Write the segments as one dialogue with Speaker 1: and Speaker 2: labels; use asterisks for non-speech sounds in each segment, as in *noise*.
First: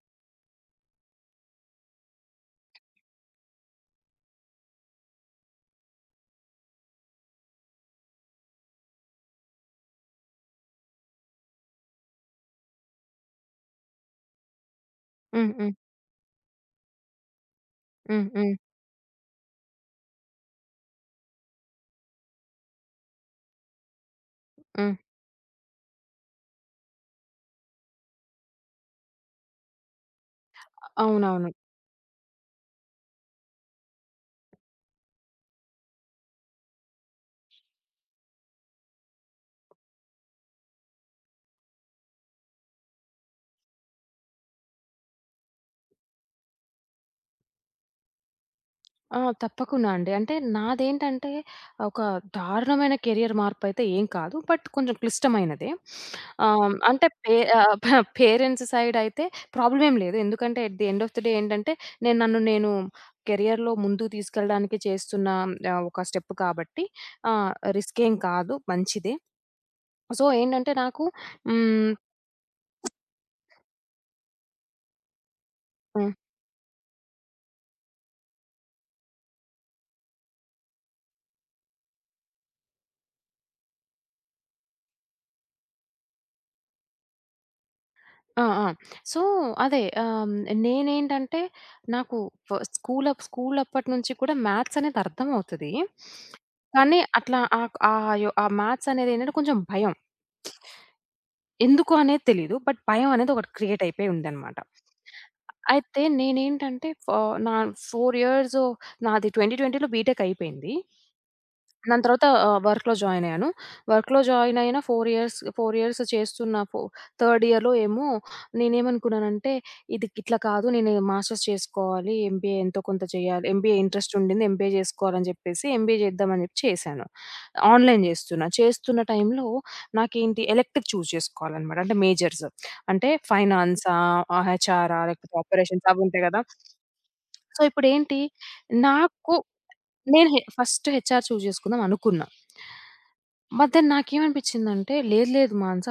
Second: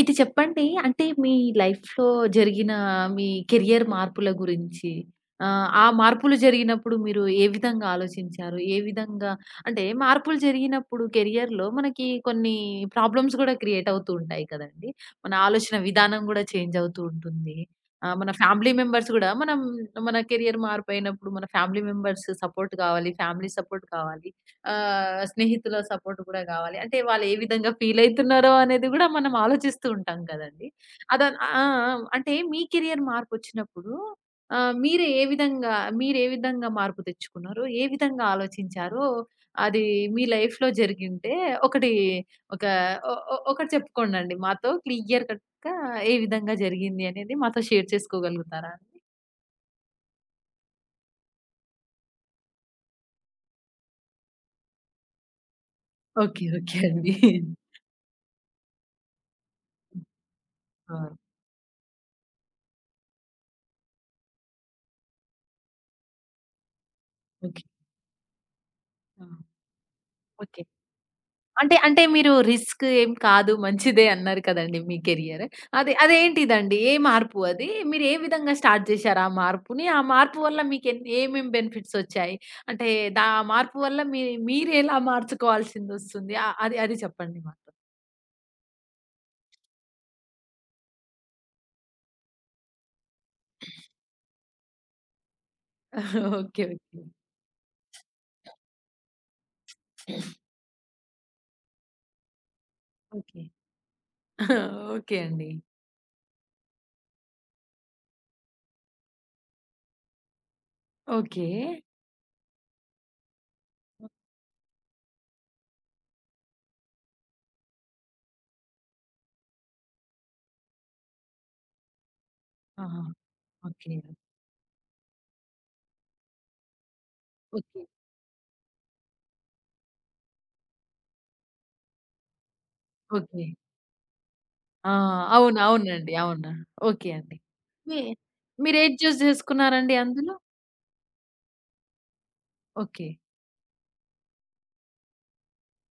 Speaker 1: ఇది చెప్పండి. అంటే మీ లైఫ్‌లో జరిగిన మీ కెరియర్ మార్పుల గురించి. ఆ మార్పులు జరిగినప్పుడు మీరు ఏ విధంగా ఆలోచించారు? ఏ విధంగా అంటే మార్పులు జరిగినప్పుడు కెరియర్‌లో మనకి కొన్ని ప్రాబ్లమ్స్ గూడా క్రియేట్ అవుతూ ఉంటాయి కదండీ! మన
Speaker 2: హ్మ్. హ్మ్.
Speaker 1: ఆలోచన విధానం గూడా చేంజ్ అవుతూ ఉంటుంది.
Speaker 2: హ్మ్.
Speaker 1: మన
Speaker 2: హ్మ్.
Speaker 1: ఫ్యామిలీ మెంబర్స్ గూడా మనం మన కెరియర్ మార్పయినప్పుడు మన ఫ్యామిలీ మెంబర్స్ సపోర్ట్ గావాలి. ఫ్యామిలీ సపోర్ట్ కావాలి.
Speaker 2: హ్మ్.
Speaker 1: స్నేహితుల సపోర్ట్ గూడా గావాలి. అంటే వాళ్ళు ఏ విధంగా ఫీలయితున్నారో అనేది గూడా మనం ఆలోచిస్తూ ఉంటాం కదండీ. ఆ!
Speaker 2: అవునవును.
Speaker 1: ఆ! అంటే మీ కెరియర్ మార్పొచ్చినప్పుడు ఆహ్, మీరే ఏ విధంగా మీరే విధంగా మార్పు తెచ్చుకున్నారు? ఏ విధంగా ఆలోచించారో అది మీ లైఫ్‌లో జరిగింటే ఒకటి ఒక ఒ ఒ ఒకటి చెప్పుకోండండి మాతో క్లియర్ కట్‌గా ఏ విధంగా జరిగింది అనేది మాతో షేర్ చేసుకోగలుగుతారా అండి?
Speaker 2: ఆ! తప్పకుండా అండి. అంటే నాదేంటంటే ఒక దారుణమైన కెరియర్ మార్పయితే ఏం కాదు. బట్ కొంచెం క్లిష్టమైనదే.
Speaker 1: ఓకే. ఓకే
Speaker 2: అంటే
Speaker 1: అండి.
Speaker 2: పే ఆహ్, ప పేరెంట్స్ సైడ్ అయితే ప్రాబ్లమ్ ఏం లేదు. ఎందుకంటే at the
Speaker 1: ah!
Speaker 2: End of the day ఏంటంటే నన్ను నేను కెరియర్‌లో ముందుకు తీసుకెళ్ళడానికి చేస్తున్న ఒక స్టెప్ కాబట్టి ఆహ్,
Speaker 1: ఓకే.
Speaker 2: రిస్క్ ఏం కాదు. మంచిదే.
Speaker 1: ఆ!
Speaker 2: So,
Speaker 1: okay.
Speaker 2: ఏంటంటే నాకు
Speaker 1: అంటే,
Speaker 2: హ్మ్.
Speaker 1: అంటే మీరు రిస్క్ ఏం కాదు మంచిదే అన్నారు కదండీ మీ కెరియర్.
Speaker 2: హ్మ్.
Speaker 1: అదేంటిదండి? ఏ మార్పు అది? మీరు ఏ విధంగా స్టార్ట్ జేశారు ఆ మార్పుని? ఆ మార్పు వల్ల మీకేన్ ఏమేం బెనిఫిట్స్ ఒచ్చాయి? అంటే ఆ మార్పు వల్ల మీరెలా మార్చుకోవాల్సిందొస్తుంది? ఆహ్, అది అది చెప్పండి మాతో.
Speaker 2: ఆ! ఆ! సో, అదే ఆహ్, నేనేంటంటే నాకు ఫ స్కూల్ అప్ స్కూల్ అప్పటినుంచి కూడా మ్యాథ్స్ అనేది అర్థమవుతది.
Speaker 1: *laughs* ఓకే.
Speaker 2: కానీ
Speaker 1: ఓకే.
Speaker 2: అట్లా ఆక్ ఆహ్, యొ ఆ మ్యాథ్స్ అనేదేంటంటే కొంచెం భయం. ఎందుకు అనేది తెలీదు. బట్ భయం అనేది
Speaker 1: ఓకే.
Speaker 2: ఒకటి క్రియేట్ అయిపోయి ఉందనమాట.
Speaker 1: *laughs* ఓకే అండి.
Speaker 2: అయితే నేనేంటంటే ఫ నా 4 ఇయర్స్ నాది 2020లో బీటెక్ అయిపోయింది.
Speaker 1: ఓకే.
Speaker 2: దాని తర్వాత వర్క్‌లో జాయిన్ అయ్యాను. వర్క్‌లో జాయిన్ అయిన 4 ఇయర్స్, 4 ఇయర్స్ చేస్తున్న ఫో థర్డ్ ఇయర్‌లో ఏమో నేనేమనుకున్నానంటే, ఇది ఇట్లా కాదు, నేను మాస్టర్స్ చేసుకోవాలి. ఎంబీఏ ఎంతో
Speaker 1: ఆహా!
Speaker 2: కొంత చేయాలి. MBA
Speaker 1: okay.
Speaker 2: ఇంట్రెస్ట్ ఉండింది. ఎంబీఏ జేసుకోవాలని జెప్పేసి ఎంబీఏ జేద్దామని జెప్పి చేశాను.
Speaker 1: ఓకే.
Speaker 2: ఆన్‌లైన్ జేస్తున్నా. చేస్తున్న టైంలో నాకేంటి ఎలెక్టివ్ చూజ్ జేసుకోవాలనమాట. అంటే మేజర్స్. అంటే
Speaker 1: ఓకే.
Speaker 2: ఫైనాన్సా,
Speaker 1: ఆ!
Speaker 2: హెచ్ఆరా లేకపోతే
Speaker 1: అవును.
Speaker 2: ఆపరేషన్స్ అవి
Speaker 1: అవునండి.
Speaker 2: ఉంటాయి గదా!
Speaker 1: అవును. ఓకే అండి.
Speaker 2: సో,
Speaker 1: మీ
Speaker 2: ఇప్పుడేంటి
Speaker 1: మీరేది చూజ్
Speaker 2: నాకు
Speaker 1: జేసుకున్నారండి
Speaker 2: నేను
Speaker 1: అందులో?
Speaker 2: హె ఫస్ట్ హెచ్ఆర్ చూజ్ చేసుకుందాం అనుకున్నా.
Speaker 1: ఓకే.
Speaker 2: బట్ దెన్ నాకేమనిపించిందంటే, లేదు లేదు, మానస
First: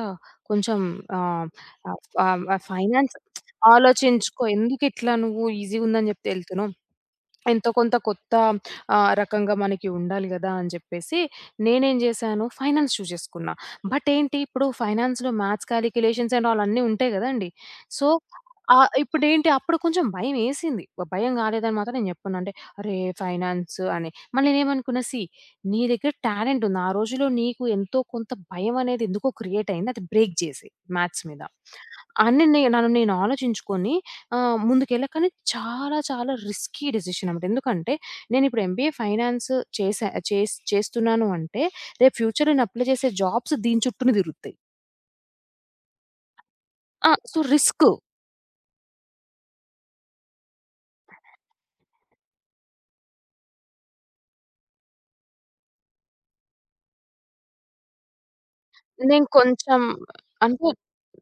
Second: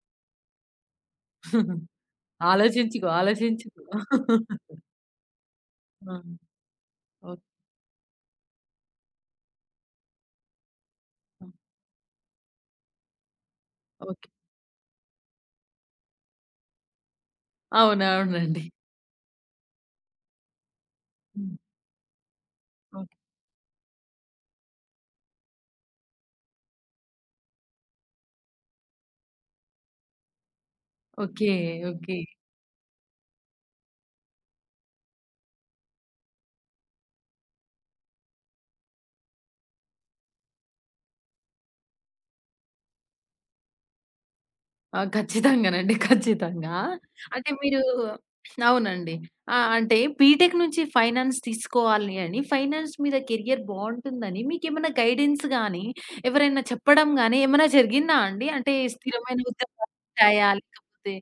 Speaker 2: కొంచెం ఆహ్, ఆహ్, ఆహ్,
Speaker 1: ఆలోచించుకో.
Speaker 2: ఫైనాన్స్
Speaker 1: ఆలోచించుకో.
Speaker 2: ఆలోచించుకో. ఎందుకిట్లా నువ్వు ఈజీగుందని
Speaker 1: ఆ!
Speaker 2: జెప్తే ఎళ్తున్నావు?
Speaker 1: ఓకే.
Speaker 2: ఎంతో కొంత కొత్త రకంగా మనకి ఉండాలి గదా అని జెప్పేసి నేనేం జేశాను, ఫైనాన్స్ చూజ్ జేసుకున్నా. But
Speaker 1: okay.
Speaker 2: ఏంటి, ఇప్పుడు ఫైనాన్స్‌లో మ్యాథ్స్ కాలిక్యులేషన్స్ అండ్ ఆల్ అన్నీ ఉంటాయి గదండీ!
Speaker 1: అవును.
Speaker 2: సో,
Speaker 1: అవునండి.
Speaker 2: ఇప్పుడేంటి అప్పుడు కొంచెం భయమేసింది. భయం
Speaker 1: హ్మ్.
Speaker 2: గాలేదని మాత్రం నేను జెప్పను. అంటే అరే,
Speaker 1: ఓకే.
Speaker 2: ఫైనాన్స్ అని. మళ్ళీ నేనేమనుకున్నా, సీ, నీ దగ్గర టాలెంట్ ఉంది. ఆ రోజుల్లో నీకు ఎంతో కొంత భయం అనేది ఎందుకో క్రియేట్ అయింది. అది బ్రేక్ జేసేయి మ్యాథ్స్ మీద.
Speaker 1: ఓకే. ఓకే.
Speaker 2: అని నన్ను నేను ఆలోచించుకొని ఆ! ముందుకెళ్ళా. కానీ చాలా చాలా రిస్కీ డెసిషన్ అన్నమాట. ఎందుకంటే నేనిప్పుడు ఎంబీఏ ఫైనాన్స్ చేశా చేస్ చేస్తున్నాను అంటే రేపు ఫ్యూచర్‌లో నేను అప్లై చేసే జాబ్స్ దీని చుట్టూనే తిరుగుతాయి.
Speaker 1: ఆ! ఖచ్చితంగానండి. ఖచ్చితంగా.
Speaker 2: ఆ! సో,
Speaker 1: అంటే మీరు
Speaker 2: రిస్క్.
Speaker 1: అవునండి. ఆ! అంటే బీటెక్ నుంచి ఫైనాన్స్ తీసుకోవాలి అని, ఫైనాన్స్ మీద కెరియర్ బావుంటుందని మీకేమైనా గైడెన్స్ గాని, ఎవరైనా చెప్పడం గాని ఏమైనా జరిగిందా అండి? అంటే
Speaker 2: నేను
Speaker 1: స్థిరమైన
Speaker 2: కొంచెం
Speaker 1: ఉద్యోగాలుంటాయా?
Speaker 2: అంటే
Speaker 1: లేకపోతే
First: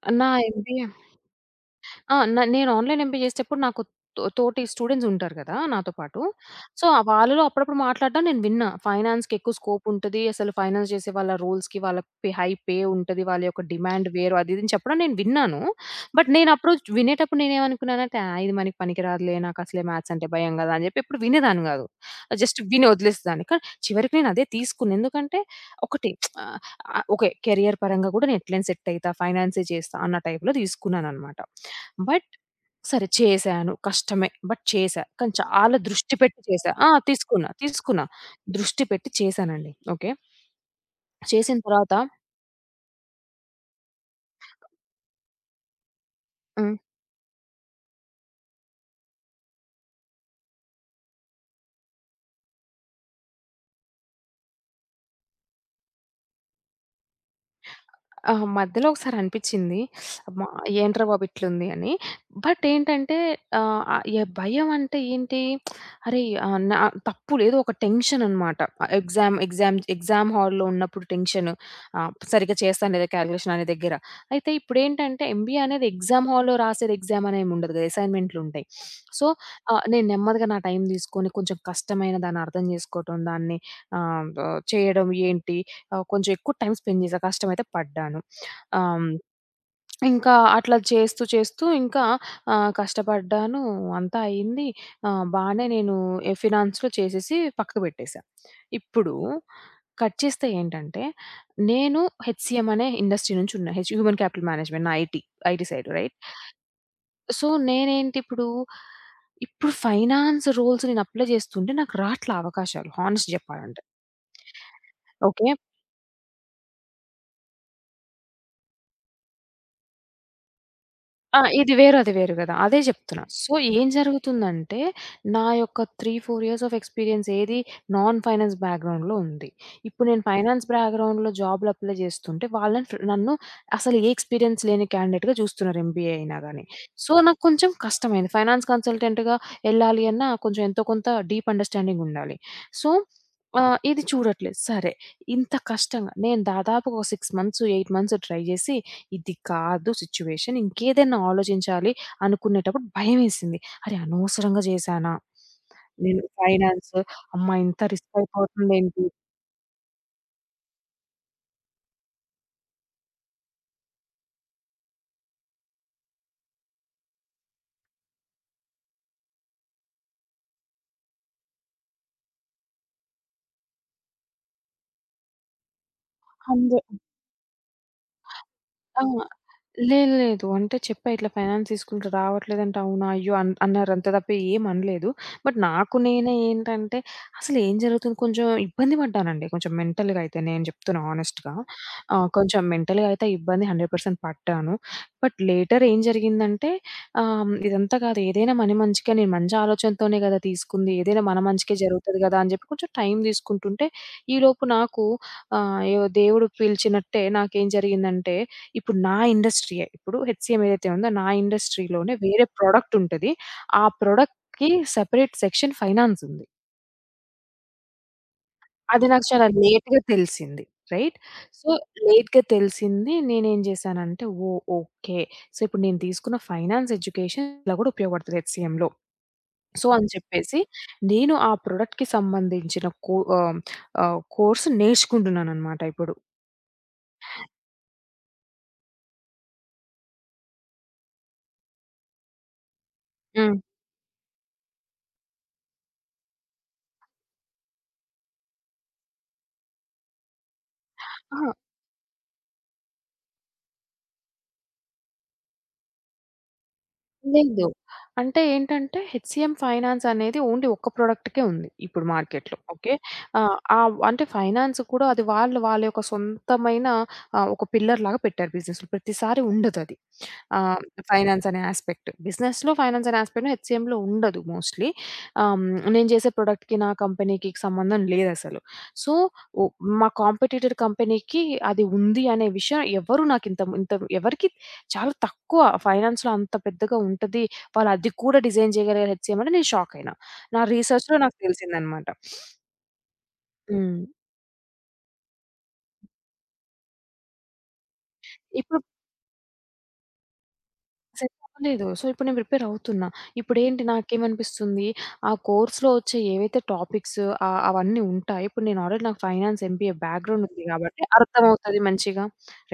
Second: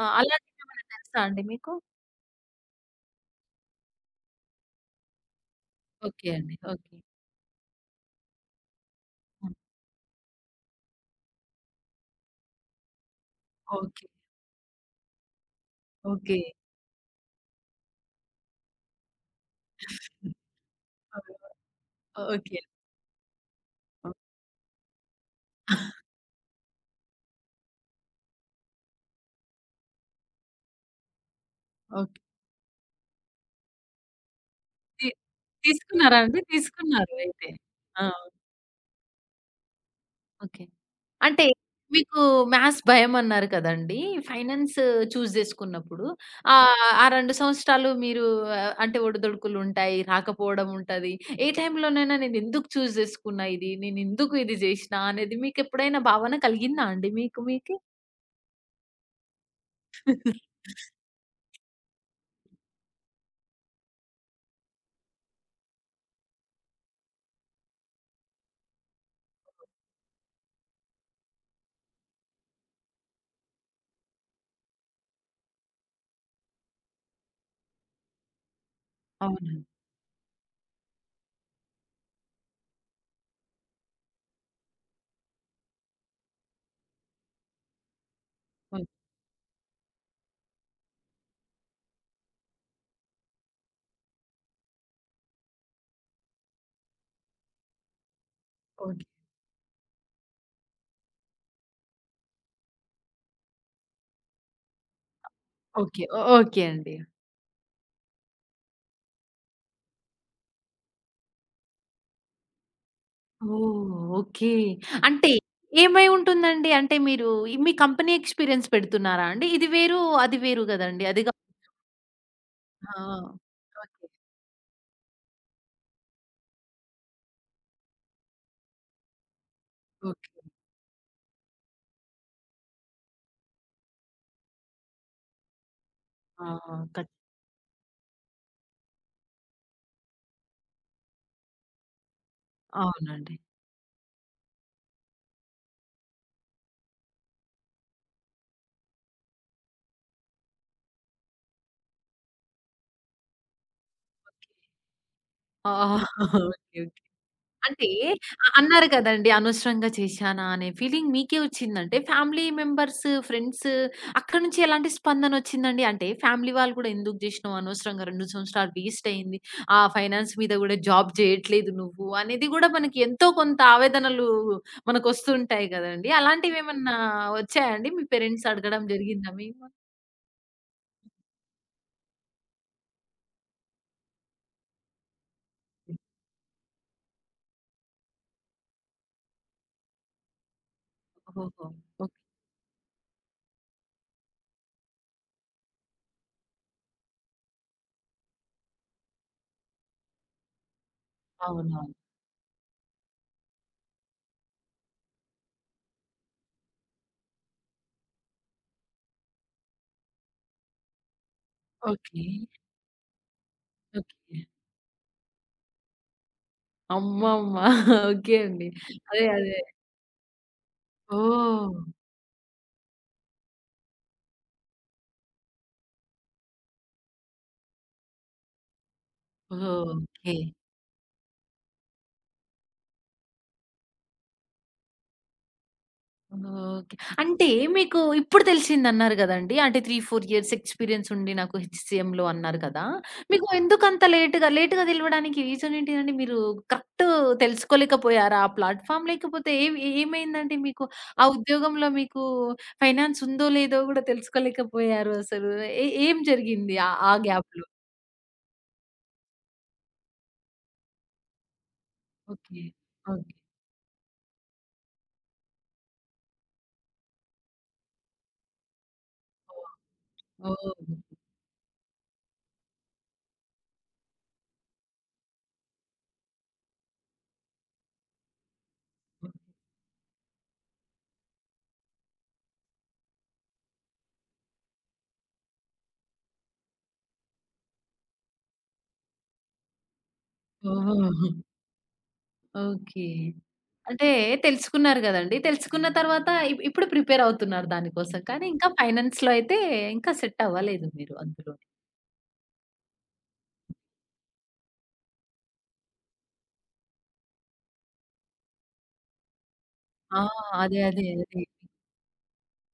Speaker 1: ఆ!
Speaker 2: నా
Speaker 1: అలాంటివేమైనా
Speaker 2: ఎంబీఏ
Speaker 1: తెలుసా అండి మీకు?
Speaker 2: ఆ! నేను ఆన్‌లైన్ ఎంపీ చేసేటప్పుడు నాకు తోటి స్టూడెంట్స్ ఉంటారు కదా నాతో పాటు.
Speaker 1: ఓకే అండి.
Speaker 2: So,
Speaker 1: okay.
Speaker 2: ఆ వాళ్ళలో అప్పుడప్పుడు మాట్లాడడం నేను విన్నా. ఫైనాన్స్‌కి ఎక్కువ
Speaker 1: హ్మ్.
Speaker 2: స్కోప్ ఉంటది. అసలు ఫైనాన్స్ చేసే వాళ్ళ రూల్స్‌కి వాళ్ళ పే ఉంటది. వాళ్ళ యొక్క
Speaker 1: ఓకే.
Speaker 2: డిమాండ్ వేరు, అది ఇది అని చెప్పడం నేను విన్నాను. But
Speaker 1: okay.
Speaker 2: నేను అప్పుడు వినేటప్పుడు నేనేమనుకున్నానంటే, ఆ, ఇది మనకి పనికిరాదులే. నాకసలే మ్యాథ్స్ అంటే భయం కదా అని చెప్పి
Speaker 1: ఆ!
Speaker 2: ఎప్పుడు వినేదాన్ని కాదు.
Speaker 1: ఓకే.
Speaker 2: జస్ట్ విని వదిలేసేదాన్ని. కానీ
Speaker 1: ఆ!
Speaker 2: చివరికి నేను అదే తీసుకున్నా. ఎందుకంటే ఒకటి, ఆహ్, ఓకే, కెరియర్ పరంగా కూడా నేను ఎట్లైనా సెట్ అయితా. ఫైనాన్సే చేస్తా అన్న టైప్‌లో తీసుకున్నాననమాట.
Speaker 1: ఓకే.
Speaker 2: బట్ సరే చేశాను. కష్టమే. బట్ చేశా.
Speaker 1: తి
Speaker 2: కానీ చాలా దృష్టి
Speaker 1: తీసుకున్నారా అండి?
Speaker 2: పెట్టి చేశా. ఆ!
Speaker 1: తీసుకున్నారు అయితే.
Speaker 2: తీసుకున్నా.
Speaker 1: ఆ!
Speaker 2: తీసుకున్నా. దృష్టి పెట్టి చేశానండి. ఓకే.
Speaker 1: ఓకే. అంటే
Speaker 2: చేసిన తర్వాత
Speaker 1: మీకు మ్యాథ్స్ భయమన్నారు కదండీ! ఫైనాన్స్ చూజ్ చేసుకున్నప్పుడు
Speaker 2: హ్మ్.
Speaker 1: ఆ 2 సంవత్సరాలు మీరు అంటే ఒడిదుడుకులుంటాయి. రాకపోవడం ఉంటది. ఏ టైంలోనైనా నేనెందుకు చూజ్ చేసుకున్నా ఇది? నేనెందుకు ఇది జేసినా? అనేది మీకెప్పుడైనా భావన కలిగిందా అండి మీకు మీకే?
Speaker 2: అహా! మధ్యలో ఒకసారి అనిపిచ్చింది. అమ్మా! ఏంట్రా బాబు ఇట్లుంది అని. బట్ ఏంటంటే ఆహ్, ఆహ్, య భయం అంటే ఏంటి? అరే! నా తప్పు లేదు, ఒక టెన్షన్ అనమాట. ఎగ్జామ్ హాల్‌లో ఉన్నప్పుడు టెన్షన్. సరిగ్గా చేస్తాను లేదా కాలిక్యులేషన్ అనే దగ్గర. అయితే ఇప్పుడేంటంటే ఎంబీఏ అనేది ఎగ్జామ్ హాల్‌లో రాసేది ఎగ్జామ్ అనేమి ఉండదు కదా, అసైన్‌మెంట్లు ఉంటాయి. సో,
Speaker 1: అవునండి.
Speaker 2: నేను నెమ్మదిగా నా టైం తీసుకొని కొంచెం కష్టమైన దాన్ని అర్థం చేసుకోవటం, దాన్ని ఆహ్, ఆహ్, చేయడం ఏంటి? కొంచెం ఎక్కువ టైమ్ స్పెండ్ చేశా. కష్టమైతే పడ్డాను.
Speaker 1: ఓహ్!
Speaker 2: ఆహ్, ఇంకా అట్లా చేస్తూ, చేస్తూ ఇంకా కష్టపడ్డాను. అంతా అయింది. బానే నేను ఫినాన్స్‌లో చేసేసి పక్కకు పెట్టేశా.
Speaker 1: ఓకే.
Speaker 2: ఇప్పుడు కట్ చేస్తే ఏంటంటే, నేను హెచ్‌సీఎం అనే ఇండస్ట్రీ నుంచి ఉన్నా. హ్యూమన్ క్యాపిటల్ మేనేజ్మెంట్ నా IT. IT side
Speaker 1: okay.
Speaker 2: Right.
Speaker 1: Okay అండి.
Speaker 2: సో, నేనేంటి ఇప్పుడు, ఇప్పుడు ఫైనాన్స్ రోల్స్ నేను అప్లై చేస్తుంటే నాకు రాట్ల అవకాశాలు హానెస్ట్‌గా చెప్పాలంటే.
Speaker 1: ఓహ్! ఓకే. అంటే
Speaker 2: ఓకే.
Speaker 1: ఏమై ఉంటుందండి? అంటే మీరు మీ కంపెనీ ఎక్స్‌పీరియన్స్ పెడుతున్నారా అండి? ఇది వేరు, అది వేరు గదండీ! అది గా
Speaker 2: ఆ! ఇది వేరు, అది వేరు గదా, అదే
Speaker 1: ఆ!
Speaker 2: జెప్తున్నా. హ్మ్. సో, ఏం
Speaker 1: ఓకే.
Speaker 2: జరుగుతుందంటే, నా యొక్క 3, 4 ఇయర్స్ ఆఫ్ ఎక్స్‌పీరియన్స్ ఏది నాన్ ఫైనాన్స్ బ్యాక్‌గ్రౌండ్‌లో ఉంది. ఇప్పుడు నేను
Speaker 1: ఓకే.
Speaker 2: ఫైనాన్స్ బ్యాక్‌గ్రౌండ్‌లో జాబ్‌లు అప్లై జేస్తుంటే, వాళ్ళని ఫ్ నన్ను అసలు ఏ ఎక్స్‌పీరియన్స్ లేని క్యాండిడేట్‌గా జూస్తున్నారు, ఎంబీఏ అయినా
Speaker 1: ఆ!
Speaker 2: గాని.
Speaker 1: కచ్
Speaker 2: సో, నాకు కొంచెం కష్టమైంది. ఫైనాన్స్ కన్సల్టెంట్‌గా ఎళ్ళాలి అన్నా కొంచెం ఎంతో కొంత డీప్ అండర్‌స్టాండింగ్ ఉండాలి. సో,
Speaker 1: అవునండి.
Speaker 2: ఇది చూడట్లేదు. సరే, ఇంత కష్టంగా నేను దాదాపుగా ఒక 6 మంత్స్, 8 మంత్స్ ట్రై జేసి, ఇది కాదు సిట్యుయేషన్, ఇంకేదైనా ఆలోచించాలి అనుకునేటప్పుడు భయమేసింది. అరే! అనవసరంగా చేశానా?
Speaker 1: ఆ!
Speaker 2: నేను
Speaker 1: ఓకే.
Speaker 2: ఫైనాన్స్, అమ్మా ఇంత
Speaker 1: అంటే
Speaker 2: రిస్క్
Speaker 1: అన్నారు
Speaker 2: అయిపోతుందేంటి?
Speaker 1: కదండీ! అనవసరంగా చేశానా అనే ఫీలింగ్ మీకే వచ్చిందంటే, ఫ్యామిలీ మెంబర్స్, ఫ్రెండ్స్ అక్కడి నుంచి ఎలాంటి స్పందనొచ్చిందండి? అంటే ఫ్యామిలీ వాళ్ళు కూడా ఎందుకు జేసినావు అనవసరంగా 2 సంవత్సరాలు వేస్ట్ అయింది. ఆ ఫైనాన్స్ మీద గూడా జాబ్ చేయట్లేదు నువ్వు అనేది గూడా మనకి ఎంతో కొంత ఆవేదనలు మనకొస్తుంటాయి గదండీ!
Speaker 2: అందు
Speaker 1: అలాంటివేమన్నా వచ్చాయా అండి? మీ పేరెంట్స్ అడగడం
Speaker 2: ఆ!
Speaker 1: జరిగిందా మేము?
Speaker 2: లేదు లేదు. అంటే చెప్పా, ఇట్లా ఫైనాన్స్ తీసుకుంటే రావట్లేదంటే అవునా, అయ్యో అన్నారు అంతే తప్ప ఏమనలేదు. బట్ నాకు నేనే ఏంటంటే అసలు ఏం జరుగుతుంది, కొంచెం ఇబ్బంది పడ్డానండి. కొంచెం మెంటల్‌గా అయితే నేను చెప్తున్నా హానెస్ట్‌గా.
Speaker 1: ఓహో! ఓకే.
Speaker 2: కొంచెం మెంటల్‌గా అయితే ఇబ్బంది 100% పడ్డాను. బట్ లేటర్ ఏం జరిగిందంటే ఇదంతా కాదు, ఏదైనా మన మంచికే నేను మంచి ఆలోచనతోనే కదా తీసుకుంది. ఏదైనా మన మంచికే
Speaker 1: అవునవును.
Speaker 2: జరుగుతది కదా అని చెప్పి కొంచెం టైం తీసుకుంటుంటే ఈలోపు నాకు ఏవో దేవుడు పిలిచినట్టే నాకేం జరిగిందంటే ఇప్పుడు నా ఇండస్ట్రీయే. ఇప్పుడు హెచ్‌సీఎం ఏదైతే ఉందో నా ఇండస్ట్రీలోనే
Speaker 1: ఓకే.
Speaker 2: వేరే ప్రొడక్ట్ ఉంటది. ఆ
Speaker 1: ఓకే.
Speaker 2: ప్రొడక్ట్‌కి సెపరేట్ సెక్షన్ ఫైనాన్స్ ఉంది.
Speaker 1: అమ్మమ్మ! *laughs* ఓకే అండి.
Speaker 2: అది
Speaker 1: అదే.
Speaker 2: నాకు చాలా
Speaker 1: అదే.
Speaker 2: లేట్‌గా తెలిసింది. రైట్? So,
Speaker 1: oh!
Speaker 2: లేట్‌గా తెలిసింది. నేనేం చేశానంటే ఓహ్! ఓకే. సో, ఇప్పుడు నేను తీసుకున్న ఫైనాన్స్ ఎడ్యుకేషన్ ఇలా కూడా ఉపయోగపడుతది హెచ్‌సీఎంలో. సో, అని
Speaker 1: ఓకే.
Speaker 2: చెప్పేసి నేను ఆ ప్రొడక్ట్‌కి సంబంధించిన కోర్స్ నేర్చుకుంటున్నాననమాట ఇప్పుడు.
Speaker 1: ఓకే. అంటే మీకు ఇప్పుడు తెలిసిందన్నారు గదండీ! అంటే 3, 4 ఇయర్స్ ఎక్స్‌పీరియన్స్ ఉండి నాకు హెచ్‌సీఎంలో అన్నారు కదా! మీకు
Speaker 2: హ్మ్.
Speaker 1: ఎందుకంత లేట్‌గా లేట్‌గా తెలవడానికి రీజన్ ఏంటిదండి? మీరు కరెక్ట్ తెలుసుకోలేకపోయారా ఆ ప్లాట్‌ఫార్మ్? లేకపోతే ఏమైందండి మీకు? ఆ
Speaker 2: ఆ!
Speaker 1: ఉద్యోగంలో మీకు ఫైనాన్స్ ఉందో లేదో గూడా తెలుసుకోలేకపోయారు అసలు. ఏం జరిగింది ఆ ఆ గ్యాప్‌లో?
Speaker 2: లేదు. అంటే ఏంటంటే హెచ్‌సీఎం ఫైనాన్స్ అనేది ఓన్లీ ఒక్క ప్రొడక్ట్‌కే ఉంది ఇప్పుడు మార్కెట్‌లో.
Speaker 1: ఓకే.
Speaker 2: ఓకే.
Speaker 1: ఓకే.
Speaker 2: ఆహ్, ఆవ్ అంటే ఫైనాన్స్ కూడా అది వాళ్ళు వాళ్ళ యొక్క సొంతమైన ఒక పిల్లర్‌లాగా పెట్టారు బిజినెస్‌లో. ప్రతిసారి ఉండదది.
Speaker 1: ఓహ్!
Speaker 2: ఆహ్, ఫైనాన్స్ అనే యాస్పెక్ట్. బిజినెస్‌లో ఫైనాన్స్ అనే యాస్పెక్ట్ హెచ్‌సిఎంలో ఉండదు మోస్ట్‌లీ. ఆహ్, నేను చేసే ప్రొడక్ట్‌కి, నా కంపెనీకి సంబంధం లేదసలు. సో,
Speaker 1: ఓహ్!
Speaker 2: ఓ మా కాంపిటీటర్ కంపెనీకి అది ఉంది అనే విషయం ఎవరు నాకు ఇంత ఇంత ఎవరికీ, చాలా తక్కువ ఫైనాన్స్‌లో అంత పెద్దగా ఉంటది. వాళ్ళు అది కూడా డిజైన్ చేయగలిగారు హెచ్‌సిఎం అంటే నేను షాక్ అయినా. నా రీసెర్చ్‌లో
Speaker 1: ఓహ్!
Speaker 2: నాకు తెలిసిందనమాట.
Speaker 1: ఓకే.
Speaker 2: హ్మ్.
Speaker 1: అంటే తెలుసుకున్నారు గదండీ. తెలుసుకున్న తర్వాత ఇప్పుడు ప్రిపేర్ అవుతున్నారు దానికోసం. కానీ ఇంకా
Speaker 2: ఇప్పుడు
Speaker 1: ఫైనాన్స్‌లో అయితే ఇంకా సెట్ అవ్వలేదు మీరు
Speaker 2: సెట్
Speaker 1: అందులో.
Speaker 2: అవ్వలేదు. సో, ఇప్పుడు నేను ప్రిపేర్ అవుతున్నా. ఇప్పుడేంటి నాకేమనిపిస్తుంది, ఆ కోర్స్‌లో వచ్చే ఏవైతే టాపిక్స్ అవన్నీ ఉంటాయి. ఇప్పుడు నేను ఆల్రెడీ నాకు ఫైనాన్స్ ఎంబీఏ
Speaker 1: ఆ!
Speaker 2: బ్యాక్‌గ్రౌండ్ ఉంది
Speaker 1: అదే.
Speaker 2: కాబట్టి
Speaker 1: అదే. అదే.
Speaker 2: అర్థమవుతది మంచిగా.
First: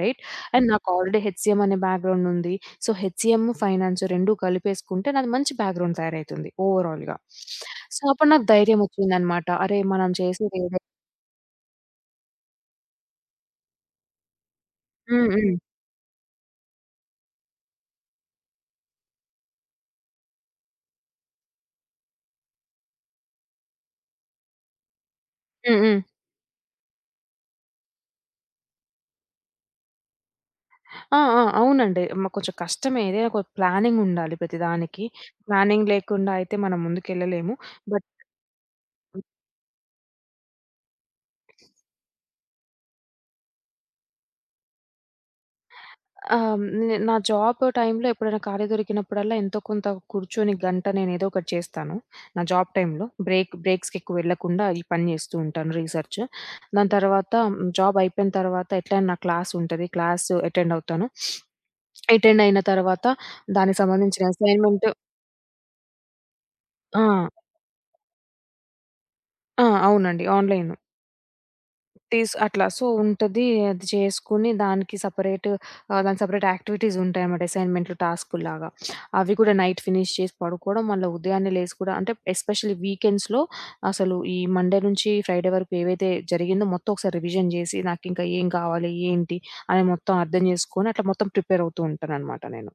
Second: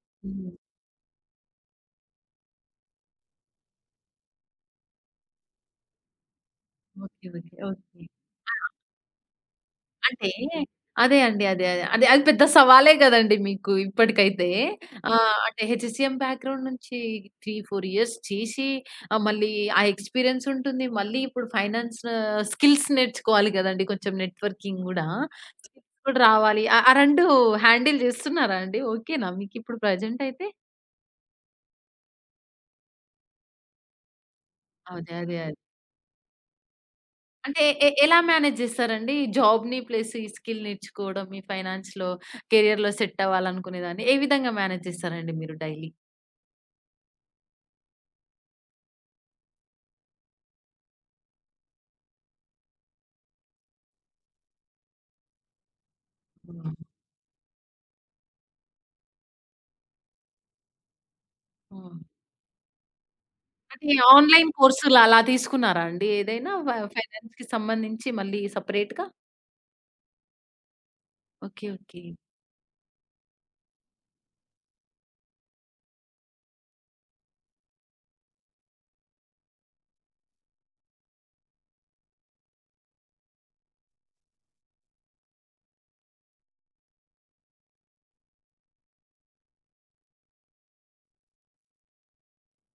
Speaker 2: రైట్?
Speaker 1: హ్మ్.
Speaker 2: అండ్ నాకు ఆల్రెడీ హెచ్‌సీఎం అనే బ్యాక్‌గ్రౌండ్ ఉంది. సో, హెచ్‌సీఎం, ఫైనాన్స్ 2 కలిపేసుకుంటే నాది మంచి బ్యాక్‌గ్రౌండ్ తయారైతుంది ఓవరాల్‌గా.
Speaker 1: ఓకే. ఓకే.
Speaker 2: So,
Speaker 1: okay.
Speaker 2: అప్పుడు నాకు
Speaker 1: ఆ!
Speaker 2: ధైర్యం వచ్చిందనమాట. అరే! మనం
Speaker 1: అంటే
Speaker 2: చేసేది ఏదై
Speaker 1: అదే అండి. అదే. అదే. అదే అది పెద్ద సవాలే గదండీ మీకు ఇప్పటికైతే.
Speaker 2: హ్మ్. హ్మ్.
Speaker 1: అంటే హెచ్‌సీఎం బ్యాక్‌గ్రౌండ్ నుంచి 3, 4 ఇయర్స్ చేసి మళ్ళీ ఆ ఎక్స్‌పీరియన్స్ ఉంటుంది. మళ్ళీ ఇప్పుడు ఫైనాన్స్ స్కిల్స్ నేర్చుకోవాలి గదండీ! కొంచెం నెట్‌వర్కింగ్ గూడా.
Speaker 2: హ్మ్.
Speaker 1: స్కిల్స్
Speaker 2: హ్మ్.
Speaker 1: కూడా రావాలి. ఆ ఆ 2 హ్యాండిల్ జేస్తున్నారా అండి? ఓకేనా మీకిప్పుడు ప్రెజెంట్ అయితే?
Speaker 2: ఆ! ఆ! అవునండి. కొంచెం కష్టమే. ఏదైనా ఒక ప్లానింగ్ ఉండాలి ప్రతిదానికి.
Speaker 1: అదే. అదే. అదే.
Speaker 2: ప్లానింగ్ లేకుండా అయితే మనం ముందుకెళ్ళలేము.
Speaker 1: అంటే
Speaker 2: బట్
Speaker 1: ఎలా మేనేజ్ జేస్తారండి? ఈ జాబ్‌ని ప్లస్ ఈ స్కిల్ నేర్చుకోవడం, ఈ ఫైనాన్స్‌లో, కెరియర్‌లో సెట్ అవ్వాలనుకునే దాన్ని ఏ విధంగా మేనేజ్ చేస్తారండి మీరు డైలీ?
Speaker 2: ఆహ్, నా జాబ్ టైమ్‌లో ఎప్పుడైనా ఖాళీ దొరికినప్పుడల్లా ఎంతో కొంత కూర్చొని గంట నేనేదో ఒకటి చేస్తాను. నా జాబ్ టైమ్‌లో. బ్రేక్స్‌కి ఎక్కువ వెళ్ళకుండా ఈ పని చేస్తూ ఉంటాను, రీసెర్చ్.
Speaker 1: హ్మ్.
Speaker 2: దాని తర్వాత జాబ్ అయిపోయిన తర్వాత ఎట్లైనా నా క్లాస్ ఉంటది. క్లాస్ అటెండ్ అవుతాను.
Speaker 1: హ్మ్.
Speaker 2: అటెండ్ అయిన తర్వాత దానికి
Speaker 1: అంటే
Speaker 2: సంబంధించిన
Speaker 1: ఆన్‌లైన్
Speaker 2: అసైన్‌మెంట్.
Speaker 1: కోర్సులు అలా తీసుకున్నారా అండి ఏదైనా
Speaker 2: ఆ!
Speaker 1: ఫైనాన్స్‌కి సంబంధించి మళ్ళీ సెపరేట్‌గా?
Speaker 2: ఆ! అవునండి. ఆన్‌లైన్.
Speaker 1: ఓకే. ఓకే.
Speaker 2: అట్లా. సో, ఉంటది. అది చేసుకొని దానికి సెపరేట్ దానికి సెపరేట్ యాక్టివిటీస్ ఉంటాయన్నమాట. అసైన్‌మెంట్‌లు, టాస్కుల్లాగా. అవి కూడా నైట్ ఫినిష్ చేసి పడుకోవడం, మళ్ళా ఉదయాన్నే లేసి కూడా, అంటే ఎస్పెషల్లీ వీకెండ్స్‌లో అసలు ఈ మండే నుంచి ఫ్రైడే వరకు ఏవైతే జరిగిందో మొత్తం ఒకసారి రివిజన్ చేసి, నాకింకా ఏం కావాలి, ఏంటి అని మొత్తం అర్థం చేసుకొని, అట్లా మొత్తం ప్రిపేర్ అవుతూ ఉంటానన్నమాట నేను.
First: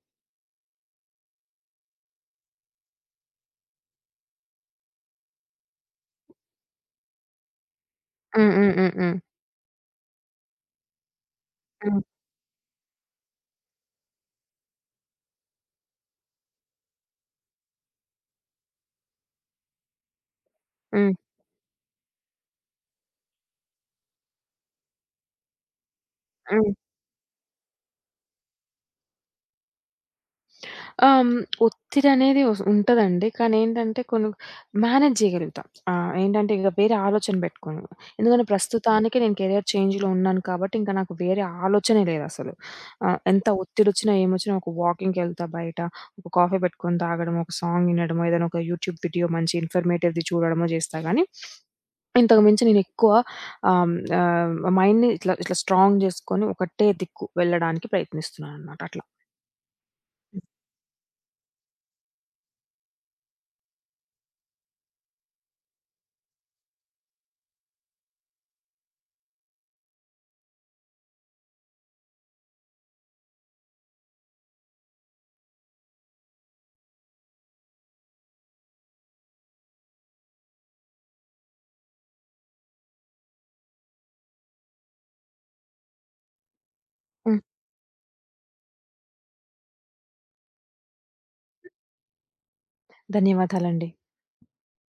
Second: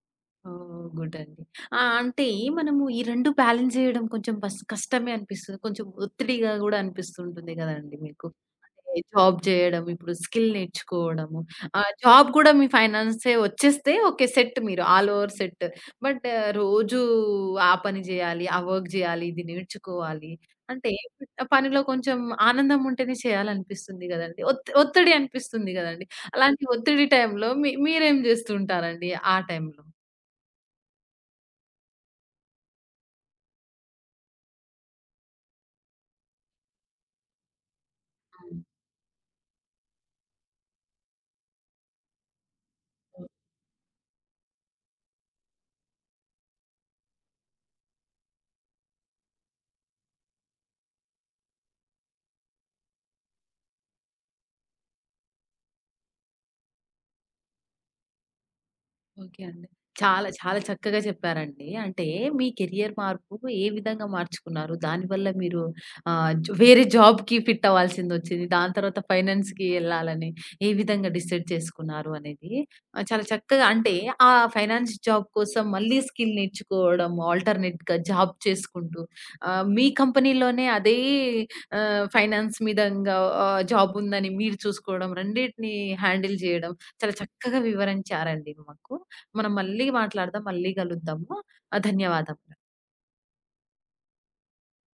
Speaker 1: ఓహ్! గుడ్ అండి. ఆ! అంటే మనము ఈ 2 బ్యాలెన్స్ జేయడం కొంచెం బస్ కష్టమే అనిపిస్తది. కొంచెం ఒత్తిడిగా గూడా అనిపిస్తూ ఉంటుంది గదండీ మీకు.
Speaker 2: హ్మ్. హ్మ్. హ్మ్.
Speaker 1: ఓకే.
Speaker 2: హ్మ్.
Speaker 1: జాబ్ చేయడం, ఇప్పుడు స్కిల్ నేర్చుకోవడము.
Speaker 2: హ్మ్.
Speaker 1: జాబ్ కూడా మీ ఫైనాన్సే వచ్చేస్తే ఓకే. సెట్ మీరు ఆల్ ఓవర్ సెట్. బట్ రోజూ ఆ పని జేయాలి, ఆ వర్క్ జేయాలి, ఇది నేర్చుకోవాలి. అంటే
Speaker 2: హ్మ్.
Speaker 1: ఆ పనిలో కొంచెం ఆనందం ఉంటేనే చేయాలనిపిస్తుంది గదండీ. ఒత్తిడి అనిపిస్తుంది గదండీ. అలాంటి
Speaker 2: హ్మ్.
Speaker 1: ఒత్తిడి టైంలో మీరేం జేస్తూ ఉంటారండి ఆ టైంలో?
Speaker 2: ఆ! హ్మ్. ఒత్తిడనేది ఉంటదండి. కానీ ఏంటంటే కొన్ని మేనేజ్ చేయగలుగుతాం. ఏంటంటే ఇక వేరే ఆలోచన పెట్టుకోను. ఎందుకంటే
Speaker 1: హ్మ్.
Speaker 2: ప్రస్తుతానికి నేను కెరియర్ చేంజ్‌లో ఉన్నాను కాబట్టి ఇంకా నాకు వేరే ఆలోచనే లేదసలు. ఎంత ఒత్తిడొచ్చినా, ఏమొచ్చినా ఒక వాకింగ్‌కెళ్తా బయట, ఒక కాఫీ పెట్టుకొని తాగడమో, ఒక సాంగ్ వినడమో, ఏదైనా ఒక యూట్యూబ్ వీడియో మంచి ఇన్ఫర్మేటివ్‌ది చూడడమో చేస్తా గానీ, ఇంతకు మించి నేనెక్కువ ఆహ్, హ్మ్. ఆహ్, మైండ్‌ని ఇట్లా ఇట్లా స్ట్రాంగ్ చేసుకొని ఒకటే దిక్కు వెళ్ళడానికి ప్రయత్నిస్తున్నాననమాట అట్లా.
Speaker 1: ఓకే అండి. చాలా, చాలా చక్కగా చెప్పారండి. అంటే మీ కెరియర్ మార్పు ఏ విధంగా మార్చుకున్నారు? దానివల్ల మీరు ఆహ్, జు వేరే జాబ్‌కి ఫిట్ అవ్వాల్సిందొచ్చింది. దాని తర్వాత ఫైనాన్స్‌కి ఎళ్ళాలని ఏ విధంగా డిసైడ్ చేసుకున్నారు అనేది చాలా చక్కగా అంటే ఆ ఫైనాన్స్ జాబ్ కోసం మళ్ళీ స్కిల్ నేర్చుకోవడం ఆల్టర్‌నేట్‌గా జాబ్ చేసుకుంటూ మీ కంపెనీలోనే అదే ఫైనాన్స్ మీదంగా జాబ్ ఉందని మీరు చూసుకోవడం రెండిటిని హ్యాండిల్ జేయడం చాలా
Speaker 2: హ్మ్.
Speaker 1: చక్కగా వివరించారండి మాకు. మనం మళ్ళీ మాట్లాడదాం. మళ్ళీ కలుద్దాము. ధన్యవాదములు.
Speaker 2: ధన్యవాదాలండి.